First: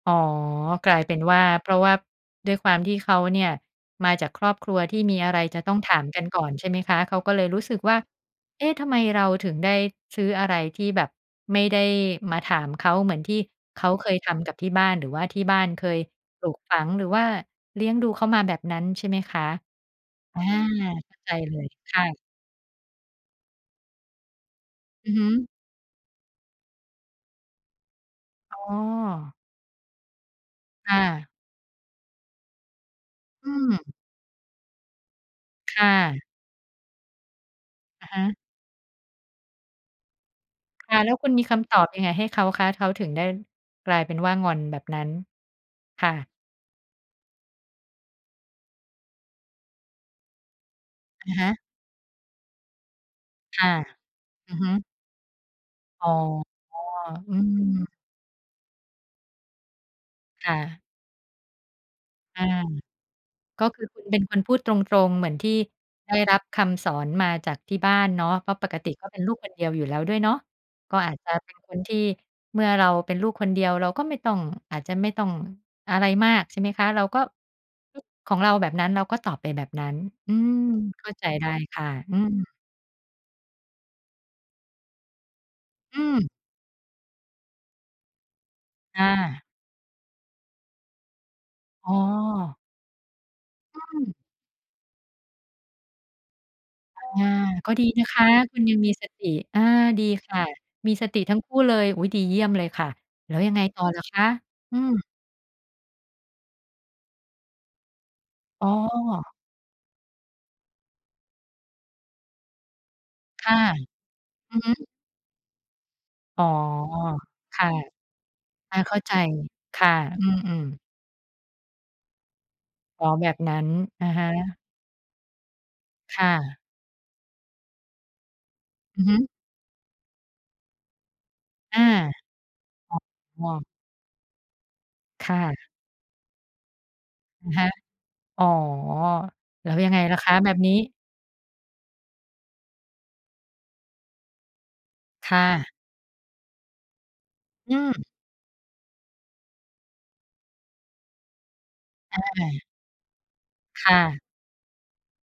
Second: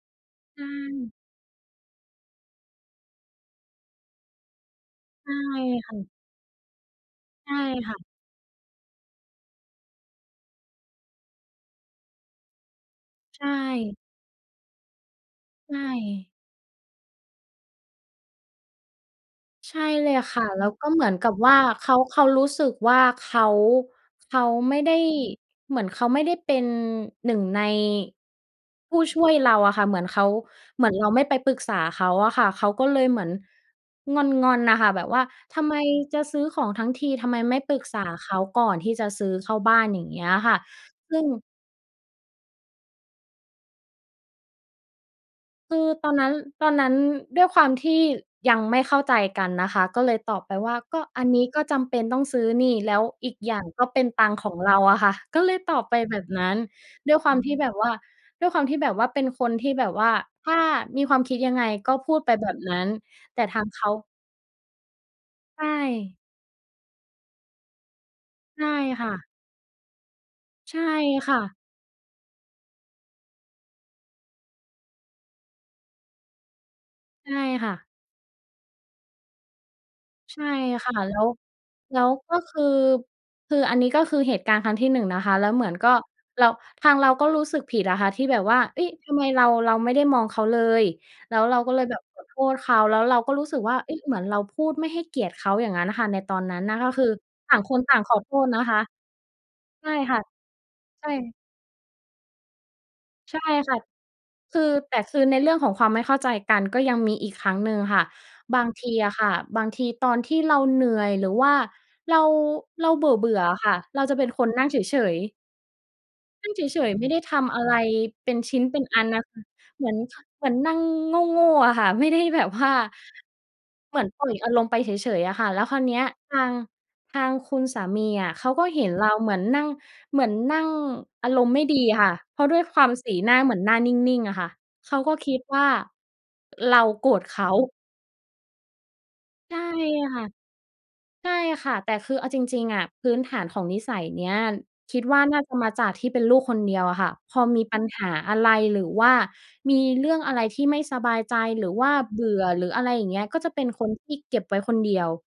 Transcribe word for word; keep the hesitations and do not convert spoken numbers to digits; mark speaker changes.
Speaker 1: อ๋อ
Speaker 2: ใ
Speaker 1: กลายเ
Speaker 2: ช่
Speaker 1: ป็นว่า เพราะว่าด้วยความที่เขาเนี่ย มาจากครอบครัวที่มี
Speaker 2: ใ
Speaker 1: อ
Speaker 2: ช
Speaker 1: ะ
Speaker 2: ่
Speaker 1: ไรจะต้องถ
Speaker 2: ค่
Speaker 1: า
Speaker 2: ะ
Speaker 1: มกันก่อน ใช่ไหมคะ เขาก็เล
Speaker 2: ใ
Speaker 1: ย
Speaker 2: ช่
Speaker 1: รู้สึก
Speaker 2: ค
Speaker 1: ว
Speaker 2: ่
Speaker 1: ่า
Speaker 2: ะ
Speaker 1: เอ๊ะ! ทำไมเราถึงได้ซื้ออะไรที่แบบไม่ได้มาถามเขา เหมือนที่
Speaker 2: ใช
Speaker 1: เขา
Speaker 2: ่
Speaker 1: เคยทำกับที่บ้าน หรือว่าที่บ้าน
Speaker 2: ใช
Speaker 1: เคย
Speaker 2: ่
Speaker 1: ปลูกฝัง หรือว่าเลี้ยงดูเขามาแบบนั้นใช่ไหมคะ?
Speaker 2: ใช่เลยค
Speaker 1: อา
Speaker 2: ่ะ แล้วก็เหมื
Speaker 1: เข
Speaker 2: อน
Speaker 1: ้า
Speaker 2: กั
Speaker 1: ใจ
Speaker 2: บว
Speaker 1: เ
Speaker 2: ่
Speaker 1: ล
Speaker 2: า
Speaker 1: ย
Speaker 2: เข
Speaker 1: ค
Speaker 2: า
Speaker 1: ่ะ
Speaker 2: เขารู้สึกว่า เขา เขาไม่ได้
Speaker 1: อือฮึ
Speaker 2: เหมือนเขาไม่ได้เป็น หนึ่ง ใน
Speaker 1: อ้อ
Speaker 2: ผู้ช่วยเราอะค่ะ เหมือนเขา เหมื
Speaker 1: ค
Speaker 2: อน
Speaker 1: ่
Speaker 2: เราไม
Speaker 1: ะ
Speaker 2: ่ไปปรึกษาเขาอะค่ะ เขาก็เลยเหมือน
Speaker 1: อืม
Speaker 2: งอน ๆ น่ะค่ะ แบบว่าทำไ
Speaker 1: ค
Speaker 2: ม
Speaker 1: ่
Speaker 2: จะ
Speaker 1: ะ
Speaker 2: ซื้อของทั้งที ทำไมไม่ปรึกษา
Speaker 1: อะฮ
Speaker 2: เข
Speaker 1: ะ
Speaker 2: าก่อนที่จะซื้อเข้าบ้าน อย่างเงี้ยอะค่ะ
Speaker 1: ค่ะ แล้
Speaker 2: ซ
Speaker 1: ว
Speaker 2: ึ่
Speaker 1: ค
Speaker 2: ง
Speaker 1: ุณมีคำตอบยังไงให้เขาคะ? เขาถึงได้กลายเป็นว่างอนแบบนั้น
Speaker 2: คือ
Speaker 1: ค
Speaker 2: ตอ
Speaker 1: ่
Speaker 2: นนั
Speaker 1: ะ
Speaker 2: ้น ตอนนั้นด้วยความที่ยังไม่เข้าใจกันนะคะ ก็เลยตอบไปว่า "ก็อัน
Speaker 1: อะ
Speaker 2: นี
Speaker 1: ฮ
Speaker 2: ้
Speaker 1: ะ
Speaker 2: ก็จำเป็นต้องซื้อนี่ แล้วอีกอย่
Speaker 1: ค
Speaker 2: าง
Speaker 1: ่ะ
Speaker 2: ก็เป็นตังค์ข
Speaker 1: อ
Speaker 2: อ
Speaker 1: ื
Speaker 2: ง
Speaker 1: อฮ
Speaker 2: เรา
Speaker 1: ึ
Speaker 2: อะค่ะ" ก็เลยตอบไป
Speaker 1: อ๋อ
Speaker 2: แบบนั้นด้วยคว
Speaker 1: อื
Speaker 2: ามที่แบบ
Speaker 1: ม
Speaker 2: ว่า ด้วยความที่แบบว่าเป็นคนที่แบบว่า
Speaker 1: ค
Speaker 2: ถ
Speaker 1: ่
Speaker 2: ้า
Speaker 1: ะ
Speaker 2: มีความคิดยังไงก็พูดไป
Speaker 1: อา
Speaker 2: แบบนั้น แต่ท
Speaker 1: ก
Speaker 2: า
Speaker 1: ็
Speaker 2: ง
Speaker 1: ค
Speaker 2: เข
Speaker 1: ือ
Speaker 2: า
Speaker 1: คุณเป็นคนพูดตรง ๆ เหมือนที่
Speaker 2: ใช
Speaker 1: ได้
Speaker 2: ่
Speaker 1: รับคำสอนมาจากที่บ้านเนาะ เพราะ
Speaker 2: ใช
Speaker 1: ป
Speaker 2: ่
Speaker 1: กติ
Speaker 2: ค
Speaker 1: ก็
Speaker 2: ่
Speaker 1: เป็
Speaker 2: ะ
Speaker 1: นลูกคนเดียวอยู่แล้วด้วยเนาะ
Speaker 2: ใช่
Speaker 1: ก็อาจจ
Speaker 2: ค
Speaker 1: ะ
Speaker 2: ่
Speaker 1: เป
Speaker 2: ะ
Speaker 1: ็นคนที่ เมื่อเราเป็นลูกคนเดียวเราก็ไม่ต้อง อาจจะไม่ต้องอะไรมาก ใช่ไหมคะ เราก็
Speaker 2: ใช่ค่ะ
Speaker 1: คิดของเราแบบนั้น เราก็ตอบไปแบบนั้น อื
Speaker 2: ใช่
Speaker 1: ม
Speaker 2: ค่ะ
Speaker 1: เข้
Speaker 2: แล
Speaker 1: า
Speaker 2: ้
Speaker 1: ใจ
Speaker 2: ว
Speaker 1: ได้ค่ะ
Speaker 2: แล้ว
Speaker 1: อื
Speaker 2: ก็ค
Speaker 1: ม
Speaker 2: ือ คืออันนี้ก็คือเหตุการณ์ครั้งที่ หนึ่ง นะคะ แล้วเหมือนก็
Speaker 1: อืม
Speaker 2: เรา ทางเราก็รู้สึกผิดอะค่ะที่แบบว่า เฮ้ย!
Speaker 1: ค
Speaker 2: ท
Speaker 1: ่
Speaker 2: ำไมเร
Speaker 1: ะ
Speaker 2: า เราไม่ได้มองเขาเลย แล้วเราก็เลย
Speaker 1: อ้
Speaker 2: แบ
Speaker 1: อ
Speaker 2: บขอโทษเขา แล้วเราก็รู้สึกว่า
Speaker 1: อ
Speaker 2: เฮ้
Speaker 1: ื
Speaker 2: ย! เ
Speaker 1: ม
Speaker 2: หมือนเราพูดไม่ให้เกียรติเขา อย่างงั้นน่ะค่ะ ในตอนนั้นน่ะ ก็คือ
Speaker 1: อา
Speaker 2: ต่าง
Speaker 1: ก
Speaker 2: ค
Speaker 1: ็
Speaker 2: น
Speaker 1: ดี
Speaker 2: ต่า
Speaker 1: น
Speaker 2: ง
Speaker 1: ะ
Speaker 2: ข
Speaker 1: ค
Speaker 2: อ
Speaker 1: ะ
Speaker 2: โทษ
Speaker 1: ค
Speaker 2: น
Speaker 1: ุณ
Speaker 2: ะ
Speaker 1: ย
Speaker 2: ค
Speaker 1: ัง
Speaker 2: ะ
Speaker 1: มีสติ อา
Speaker 2: ใช่
Speaker 1: ดี
Speaker 2: ค่ะ
Speaker 1: ค่ะ มี
Speaker 2: ใ
Speaker 1: ส
Speaker 2: ช่
Speaker 1: ติทั้งคู่เลย อุ๊ย! ดีเยี่ยมเลยค่ะ แล
Speaker 2: ใ
Speaker 1: ้
Speaker 2: ช
Speaker 1: ว
Speaker 2: ่
Speaker 1: ยังไง
Speaker 2: ค่ะ
Speaker 1: ต่อเหรอคะ?
Speaker 2: คือ
Speaker 1: อื
Speaker 2: แต่
Speaker 1: อ
Speaker 2: คือในเรื่องของความไม่เข้าใจกันก็ยังมีอีกครั้งหนึ่งค่ะ บา
Speaker 1: อ๋
Speaker 2: งทีอะค่ะ
Speaker 1: อ
Speaker 2: บางทีตอนที่เราเหนื่อย หรือว่าเรา เราเบื่อ
Speaker 1: ค
Speaker 2: ๆ อ
Speaker 1: ่ะ
Speaker 2: ะค่ะ เราจะเป็นคน
Speaker 1: อือ
Speaker 2: นั่
Speaker 1: ฮ
Speaker 2: งเฉ
Speaker 1: ึ
Speaker 2: ย ๆ
Speaker 1: อ๋อ
Speaker 2: นั่งเฉย ๆ ไม่ได้ท
Speaker 1: ค
Speaker 2: ำอะ
Speaker 1: ่ะ
Speaker 2: ไรเป็นชิ้น
Speaker 1: อ
Speaker 2: เป
Speaker 1: า
Speaker 2: ็น
Speaker 1: เข้
Speaker 2: อ
Speaker 1: า
Speaker 2: ัน
Speaker 1: ใจ
Speaker 2: น่ะค่ะ
Speaker 1: ค
Speaker 2: เหม
Speaker 1: ่
Speaker 2: ื
Speaker 1: ะ
Speaker 2: อน ท
Speaker 1: อื
Speaker 2: เหมือน
Speaker 1: ม
Speaker 2: นั่
Speaker 1: ๆ
Speaker 2: งโง่ ๆ อะค่ะ ไม่ได้แบบว่า
Speaker 1: อ๋อ แบบนั้น
Speaker 2: เหมื
Speaker 1: อ
Speaker 2: อ
Speaker 1: ะ
Speaker 2: น
Speaker 1: ฮ
Speaker 2: ปล่อยอา
Speaker 1: ะ
Speaker 2: รมณ์ไปเฉย ๆ อะค่ะ แล้วคราวเนี้ย
Speaker 1: ค่
Speaker 2: ทาง
Speaker 1: ะ
Speaker 2: ทางคุณสามีอะเขาก็เห็น
Speaker 1: อ
Speaker 2: เ
Speaker 1: ื
Speaker 2: ร
Speaker 1: อ
Speaker 2: า
Speaker 1: ฮึ
Speaker 2: เหมือนนั่ง เหมือนนั่งอารมณ์ไม่ด
Speaker 1: อ
Speaker 2: ี
Speaker 1: า
Speaker 2: อะค่ะ เพราะด้วยความสีหน้า
Speaker 1: อ๋อ อ้
Speaker 2: เหมือน
Speaker 1: อ
Speaker 2: หน้านิ่ง ๆ อะค่ะ เขาก็ค
Speaker 1: ค
Speaker 2: ิ
Speaker 1: ่
Speaker 2: ดว
Speaker 1: ะ
Speaker 2: ่า เราโกรธเข
Speaker 1: อ
Speaker 2: า
Speaker 1: ะฮะ อ๋อ
Speaker 2: ใช่
Speaker 1: แล้วยังไงล่
Speaker 2: ค
Speaker 1: ะ
Speaker 2: ่ะ
Speaker 1: คะแบบนี้?
Speaker 2: ใช่ค่ะ แต่คือเอาจริง ๆ อะ พื้นฐานของนิสัยเนี้ย คิดว่า
Speaker 1: ค
Speaker 2: น
Speaker 1: ่
Speaker 2: ่าจะมา
Speaker 1: ะ
Speaker 2: จากที่เป็นลูกคนเดียวอะค่ะ พอมี
Speaker 1: อ
Speaker 2: ปัญ
Speaker 1: ื
Speaker 2: ห
Speaker 1: ม
Speaker 2: าอะไร หรือว่ามีเรื่องอะไรที่ไม่สบายใจ หรือว่าเ
Speaker 1: อ
Speaker 2: บื่อ ห
Speaker 1: า
Speaker 2: รืออะไรอย่างเงี้ย ก็จะเป็นค
Speaker 1: ค
Speaker 2: น
Speaker 1: ่
Speaker 2: ที่
Speaker 1: ะ
Speaker 2: เก็บไว้คนเดียว